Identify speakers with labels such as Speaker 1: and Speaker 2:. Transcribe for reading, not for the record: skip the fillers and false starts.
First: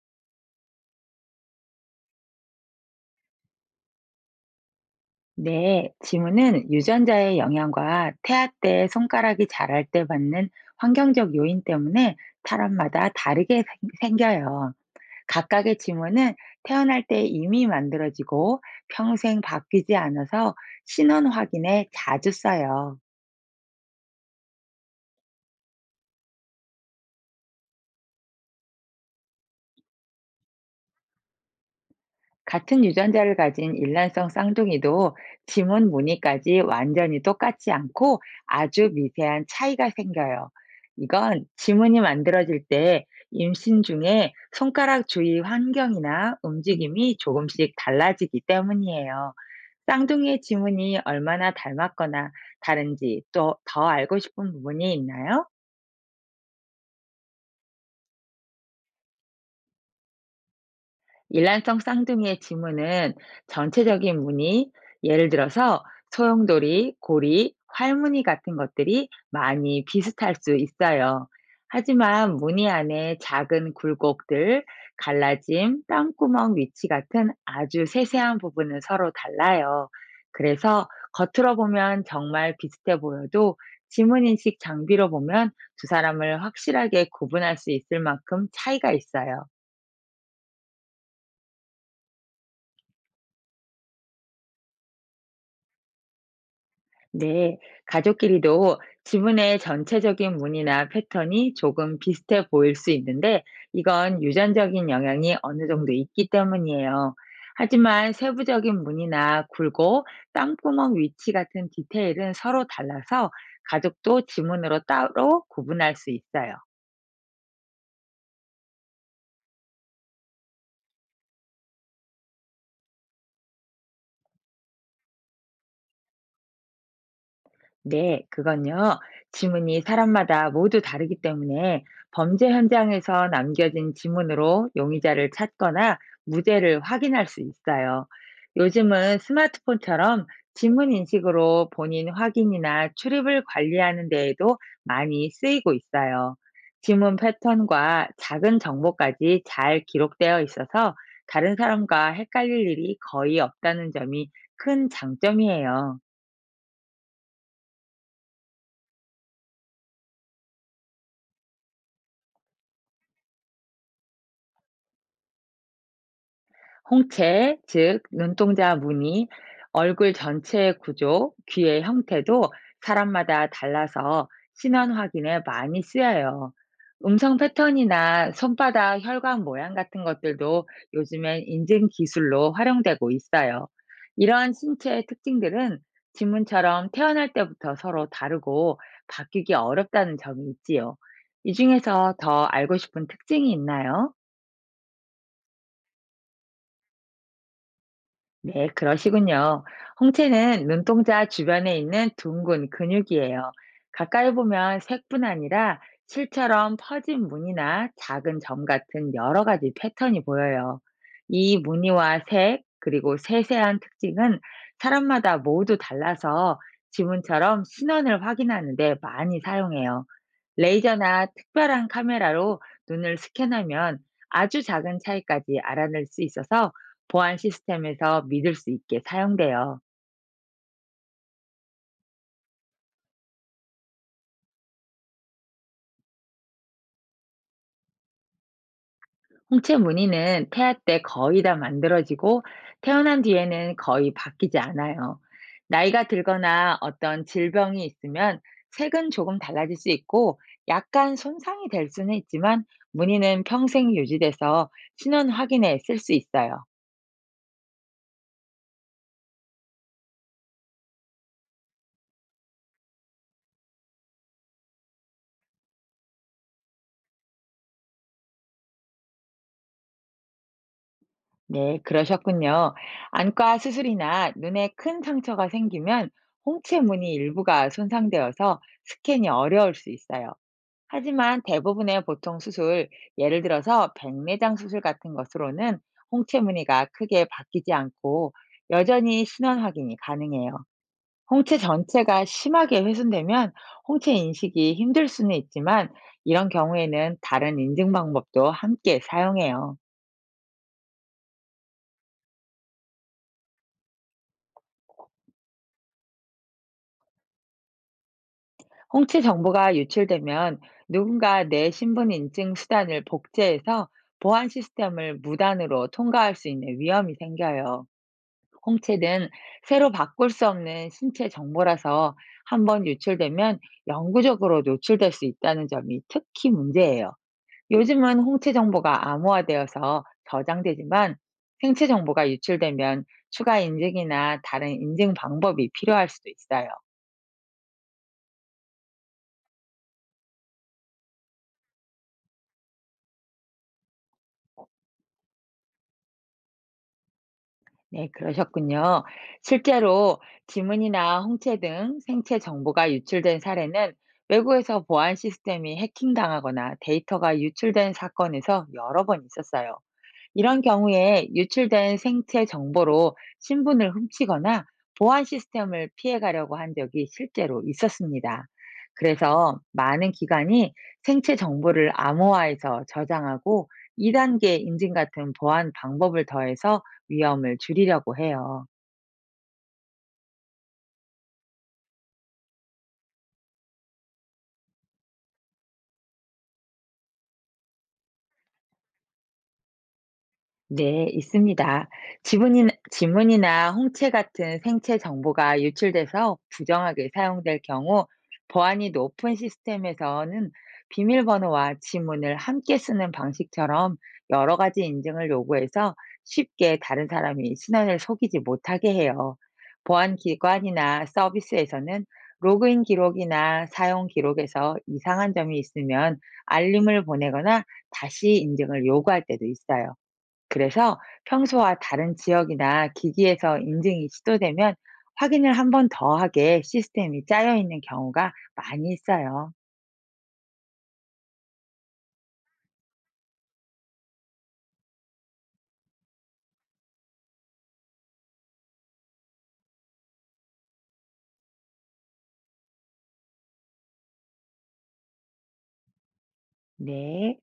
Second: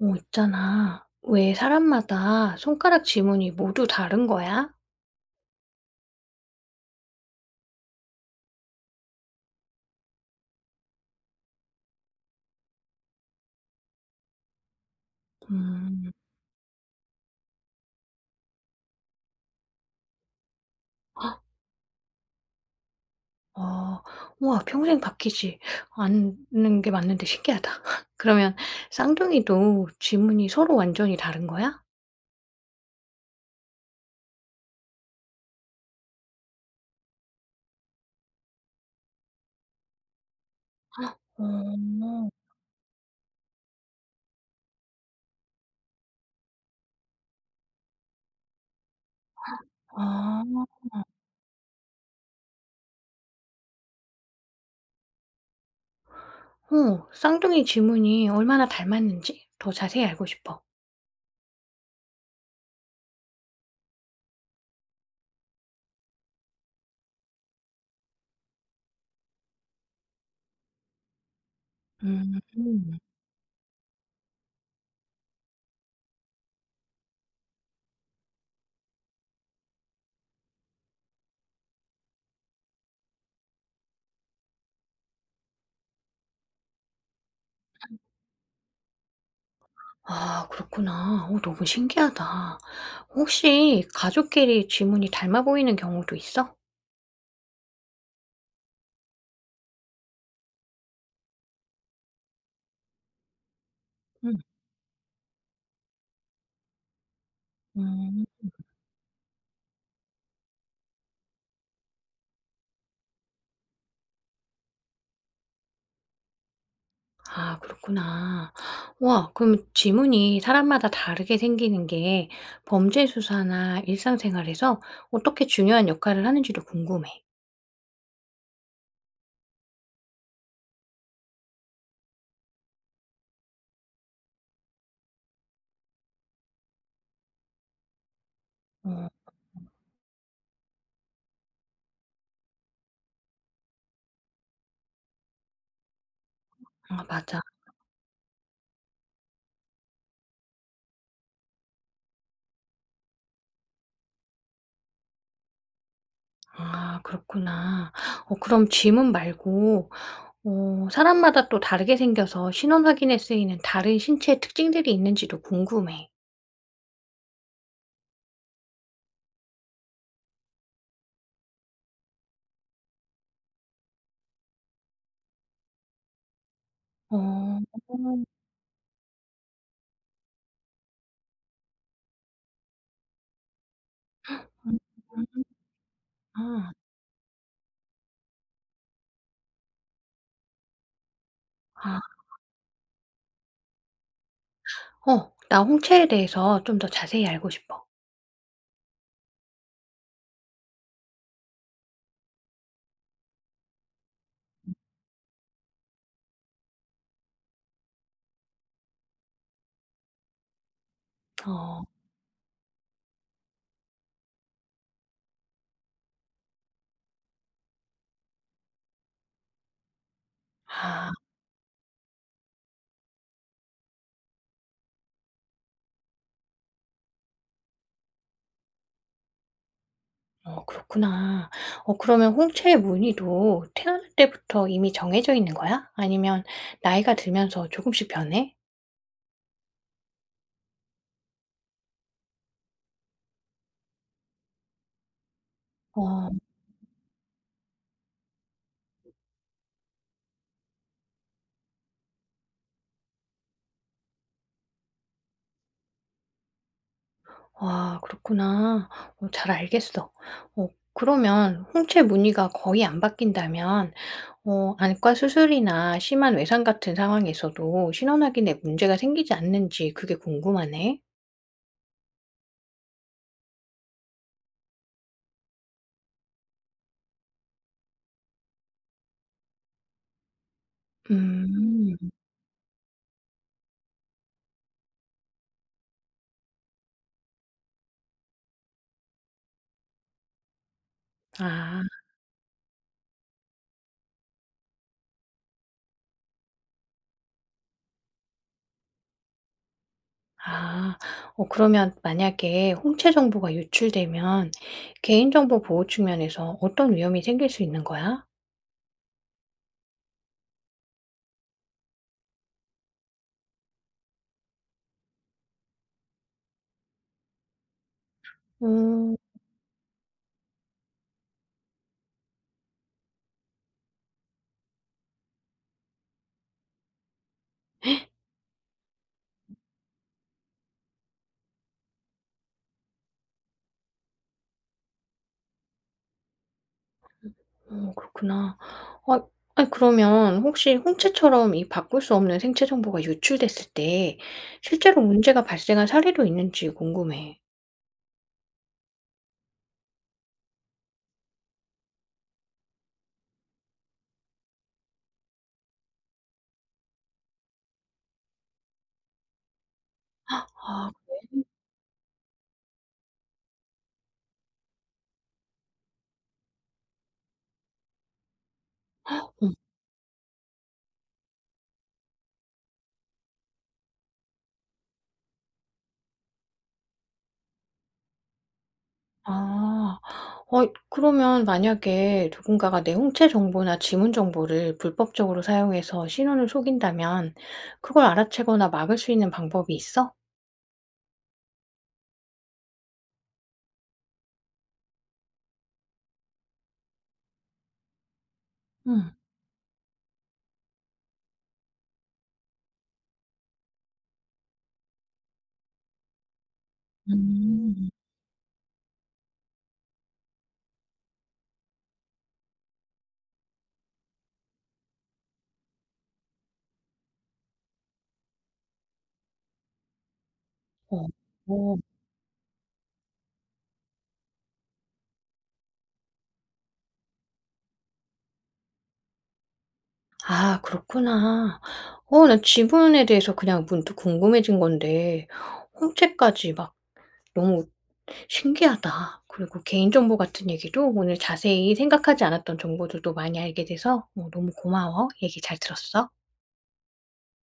Speaker 1: 있잖아. 왜 사람마다 손가락 지문이 모두 다른 거야?
Speaker 2: 네, 지문은 유전자의 영향과 태아 때 손가락이 자랄 때 받는 환경적 요인 때문에 사람마다 다르게 생겨요. 각각의
Speaker 1: 음,
Speaker 2: 지문은 태어날 때 이미 만들어지고 평생 바뀌지 않아서 신원 확인에 자주 써요.
Speaker 1: 어, 우와, 평생 바뀌지 않는 게 맞는데 신기하다. 그러면 쌍둥이도 지문이 서로 완전히 다른 거야?
Speaker 2: 같은 유전자를 가진 일란성 쌍둥이도 지문 무늬까지 완전히 똑같지 않고 아주 미세한 차이가 생겨요. 이건
Speaker 1: 어,
Speaker 2: 지문이 만들어질 때 임신 중에 손가락 주위 환경이나 움직임이 조금씩 달라지기 때문이에요. 쌍둥이의
Speaker 1: 아,
Speaker 2: 지문이 얼마나 닮았거나 다른지 또 더 알고 싶은 부분이 있나요?
Speaker 1: 쌍둥이 지문이 얼마나 닮았는지 더 자세히 알고 싶어.
Speaker 2: 일란성 쌍둥이의 지문은 전체적인 무늬, 예를 들어서 소용돌이, 고리, 활무늬 같은 것들이 많이 비슷할 수 있어요. 하지만
Speaker 1: 음,
Speaker 2: 무늬 안에 작은 굴곡들, 갈라짐, 땅구멍 위치 같은 아주 세세한 부분은 서로 달라요. 그래서 겉으로 보면 정말 비슷해 보여도 지문인식 장비로 보면 두 사람을 확실하게 구분할 수 있을 만큼 차이가 있어요.
Speaker 1: 아, 그렇구나. 너무 신기하다. 혹시 가족끼리 지문이 닮아 보이는 경우도 있어?
Speaker 2: 네, 가족끼리도 지분의 전체적인 무늬나 패턴이 조금 비슷해 보일 수 있는데, 이건
Speaker 1: 음.
Speaker 2: 유전적인 영향이 어느 정도 있기 때문이에요. 하지만
Speaker 1: 음.
Speaker 2: 세부적인 무늬나 굴곡, 땀구멍 위치 같은 디테일은 서로 달라서 가족도 지문으로 따로 구분할 수 있어요.
Speaker 1: 아 그렇구나. 와 그럼 지문이 사람마다 다르게 생기는 게 범죄 수사나 일상생활에서 어떻게 중요한 역할을 하는지도 궁금해.
Speaker 2: 네, 그건요. 지문이 사람마다 모두 다르기 때문에 범죄 현장에서 남겨진 지문으로 용의자를 찾거나 무죄를 확인할 수 있어요.
Speaker 1: 어.
Speaker 2: 요즘은 스마트폰처럼 지문 인식으로 본인 확인이나 출입을 관리하는 데에도 많이 쓰이고 있어요.
Speaker 1: 아
Speaker 2: 지문
Speaker 1: 맞아.
Speaker 2: 패턴과 작은 정보까지 잘 기록되어 있어서 다른 사람과 헷갈릴 일이 거의 없다는 점이 큰 장점이에요.
Speaker 1: 아 그렇구나. 그럼 지문 말고 사람마다 또 다르게 생겨서 신원 확인에 쓰이는 다른 신체 특징들이 있는지도 궁금해.
Speaker 2: 홍채, 즉 눈동자 무늬, 얼굴 전체의 구조, 귀의 형태도 사람마다 달라서 신원 확인에 많이 쓰여요. 음성
Speaker 1: 어.
Speaker 2: 패턴이나 손바닥 혈관 모양 같은 것들도 요즘엔 인증 기술로 활용되고 있어요. 이러한
Speaker 1: 음.
Speaker 2: 신체의 특징들은
Speaker 1: 아.
Speaker 2: 지문처럼 태어날 때부터 서로 다르고 바뀌기 어렵다는 점이 있지요. 이
Speaker 1: 아.
Speaker 2: 중에서 더 알고 싶은 특징이 있나요?
Speaker 1: 어. 나 홍채에 대해서 좀 더 자세히 알고 싶어.
Speaker 2: 네, 그러시군요. 홍채는 눈동자 주변에 있는 둥근 근육이에요. 가까이 보면 색뿐 아니라 실처럼 퍼진 무늬나 작은 점 같은 여러 가지 패턴이 보여요. 이
Speaker 1: 어.
Speaker 2: 무늬와 색, 그리고 세세한 특징은 사람마다 모두 달라서 지문처럼 신원을 확인하는데 많이 사용해요.
Speaker 1: 아.
Speaker 2: 레이저나 특별한 카메라로 눈을 스캔하면 아주 작은 차이까지 알아낼 수 있어서 보안 시스템에서 믿을 수 있게 사용돼요.
Speaker 1: 어 그렇구나. 그러면 홍채의 무늬도 태어날 때부터 이미 정해져 있는 거야? 아니면 나이가 들면서 조금씩 변해?
Speaker 2: 홍채 무늬는 태아 때 거의 다 만들어지고 태어난 뒤에는 거의 바뀌지 않아요. 나이가
Speaker 1: 어.
Speaker 2: 들거나 어떤 질병이 있으면 색은 조금 달라질 수 있고 약간 손상이 될 수는 있지만 무늬는 평생 유지돼서 신원 확인에 쓸 수 있어요.
Speaker 1: 아 그렇구나. 잘 알겠어. 어 그러면 홍채 무늬가 거의 안 바뀐다면 안과 수술이나 심한 외상 같은 상황에서도 신원 확인에 문제가 생기지 않는지 그게 궁금하네.
Speaker 2: 네, 그러셨군요. 안과 수술이나 눈에 큰 상처가 생기면 홍채 무늬 일부가 손상되어서 스캔이 어려울 수 있어요. 하지만
Speaker 1: 음.
Speaker 2: 대부분의 보통 수술, 예를 들어서 백내장 수술 같은 것으로는 홍채 무늬가 크게 바뀌지 않고 여전히 신원 확인이 가능해요. 홍채
Speaker 1: 아.
Speaker 2: 전체가 심하게 훼손되면 홍채 인식이 힘들 수는 있지만 이런 경우에는 다른 인증 방법도 함께 사용해요.
Speaker 1: 아. 그러면 만약에 홍채 정보가 유출되면 개인정보 보호 측면에서 어떤 위험이 생길 수 있는 거야?
Speaker 2: 홍채 정보가 유출되면 누군가 내 신분 인증 수단을 복제해서 보안 시스템을 무단으로 통과할 수 있는 위험이 생겨요.
Speaker 1: 음.
Speaker 2: 홍채는 새로 바꿀 수 없는 신체 정보라서 한번 유출되면 영구적으로 노출될 수 있다는 점이 특히 문제예요. 요즘은 홍채 정보가 암호화되어서 저장되지만 생체 정보가 유출되면 추가 인증이나 다른 인증 방법이 필요할 수도 있어요.
Speaker 1: 그렇구나. 아, 아니 그러면 혹시 홍채처럼 이 바꿀 수 없는 생체 정보가 유출됐을 때 실제로 문제가 발생한 사례도 있는지 궁금해.
Speaker 2: 네, 그러셨군요. 실제로 지문이나 홍채 등 생체 정보가 유출된 사례는 외국에서 보안 시스템이 해킹당하거나 데이터가 유출된 사건에서 여러 번 있었어요. 이런
Speaker 1: 아.
Speaker 2: 경우에 유출된 생체 정보로 신분을 훔치거나 보안 시스템을 피해가려고 한 적이 실제로 있었습니다.
Speaker 1: 어.
Speaker 2: 그래서 많은 기관이 생체 정보를 암호화해서 저장하고 2단계 인증 같은 보안 방법을 더해서 위험을 줄이려고 해요.
Speaker 1: 아. 그러면 만약에 누군가가 내 홍채 정보나 지문 정보를 불법적으로 사용해서 신원을 속인다면 그걸 알아채거나 막을 수 있는 방법이 있어?
Speaker 2: 네, 있습니다. 지문이나 홍채 같은 생체 정보가 유출돼서 부정하게 사용될 경우 보안이
Speaker 1: 응.
Speaker 2: 높은 시스템에서는 비밀번호와 지문을 함께 쓰는 방식처럼 여러 가지 인증을 요구해서 쉽게 다른 사람이
Speaker 1: 음.
Speaker 2: 신원을 속이지 못하게 해요. 보안기관이나 서비스에서는 로그인 기록이나 사용 기록에서 이상한 점이 있으면 알림을 보내거나 다시 인증을 요구할 때도 있어요. 그래서
Speaker 1: 어.
Speaker 2: 평소와
Speaker 1: 어.
Speaker 2: 다른 지역이나 기기에서 인증이 시도되면 확인을 한 번 더 하게 시스템이 짜여 있는 경우가 많이 있어요.
Speaker 1: 아 그렇구나. 나 지문에 대해서 그냥 문득 궁금해진 건데 홍채까지 막 너무 신기하다. 그리고 개인정보 같은 얘기도 오늘 자세히 생각하지 않았던 정보들도 많이 알게 돼서 너무 고마워. 얘기 잘 들었어.
Speaker 2: 네.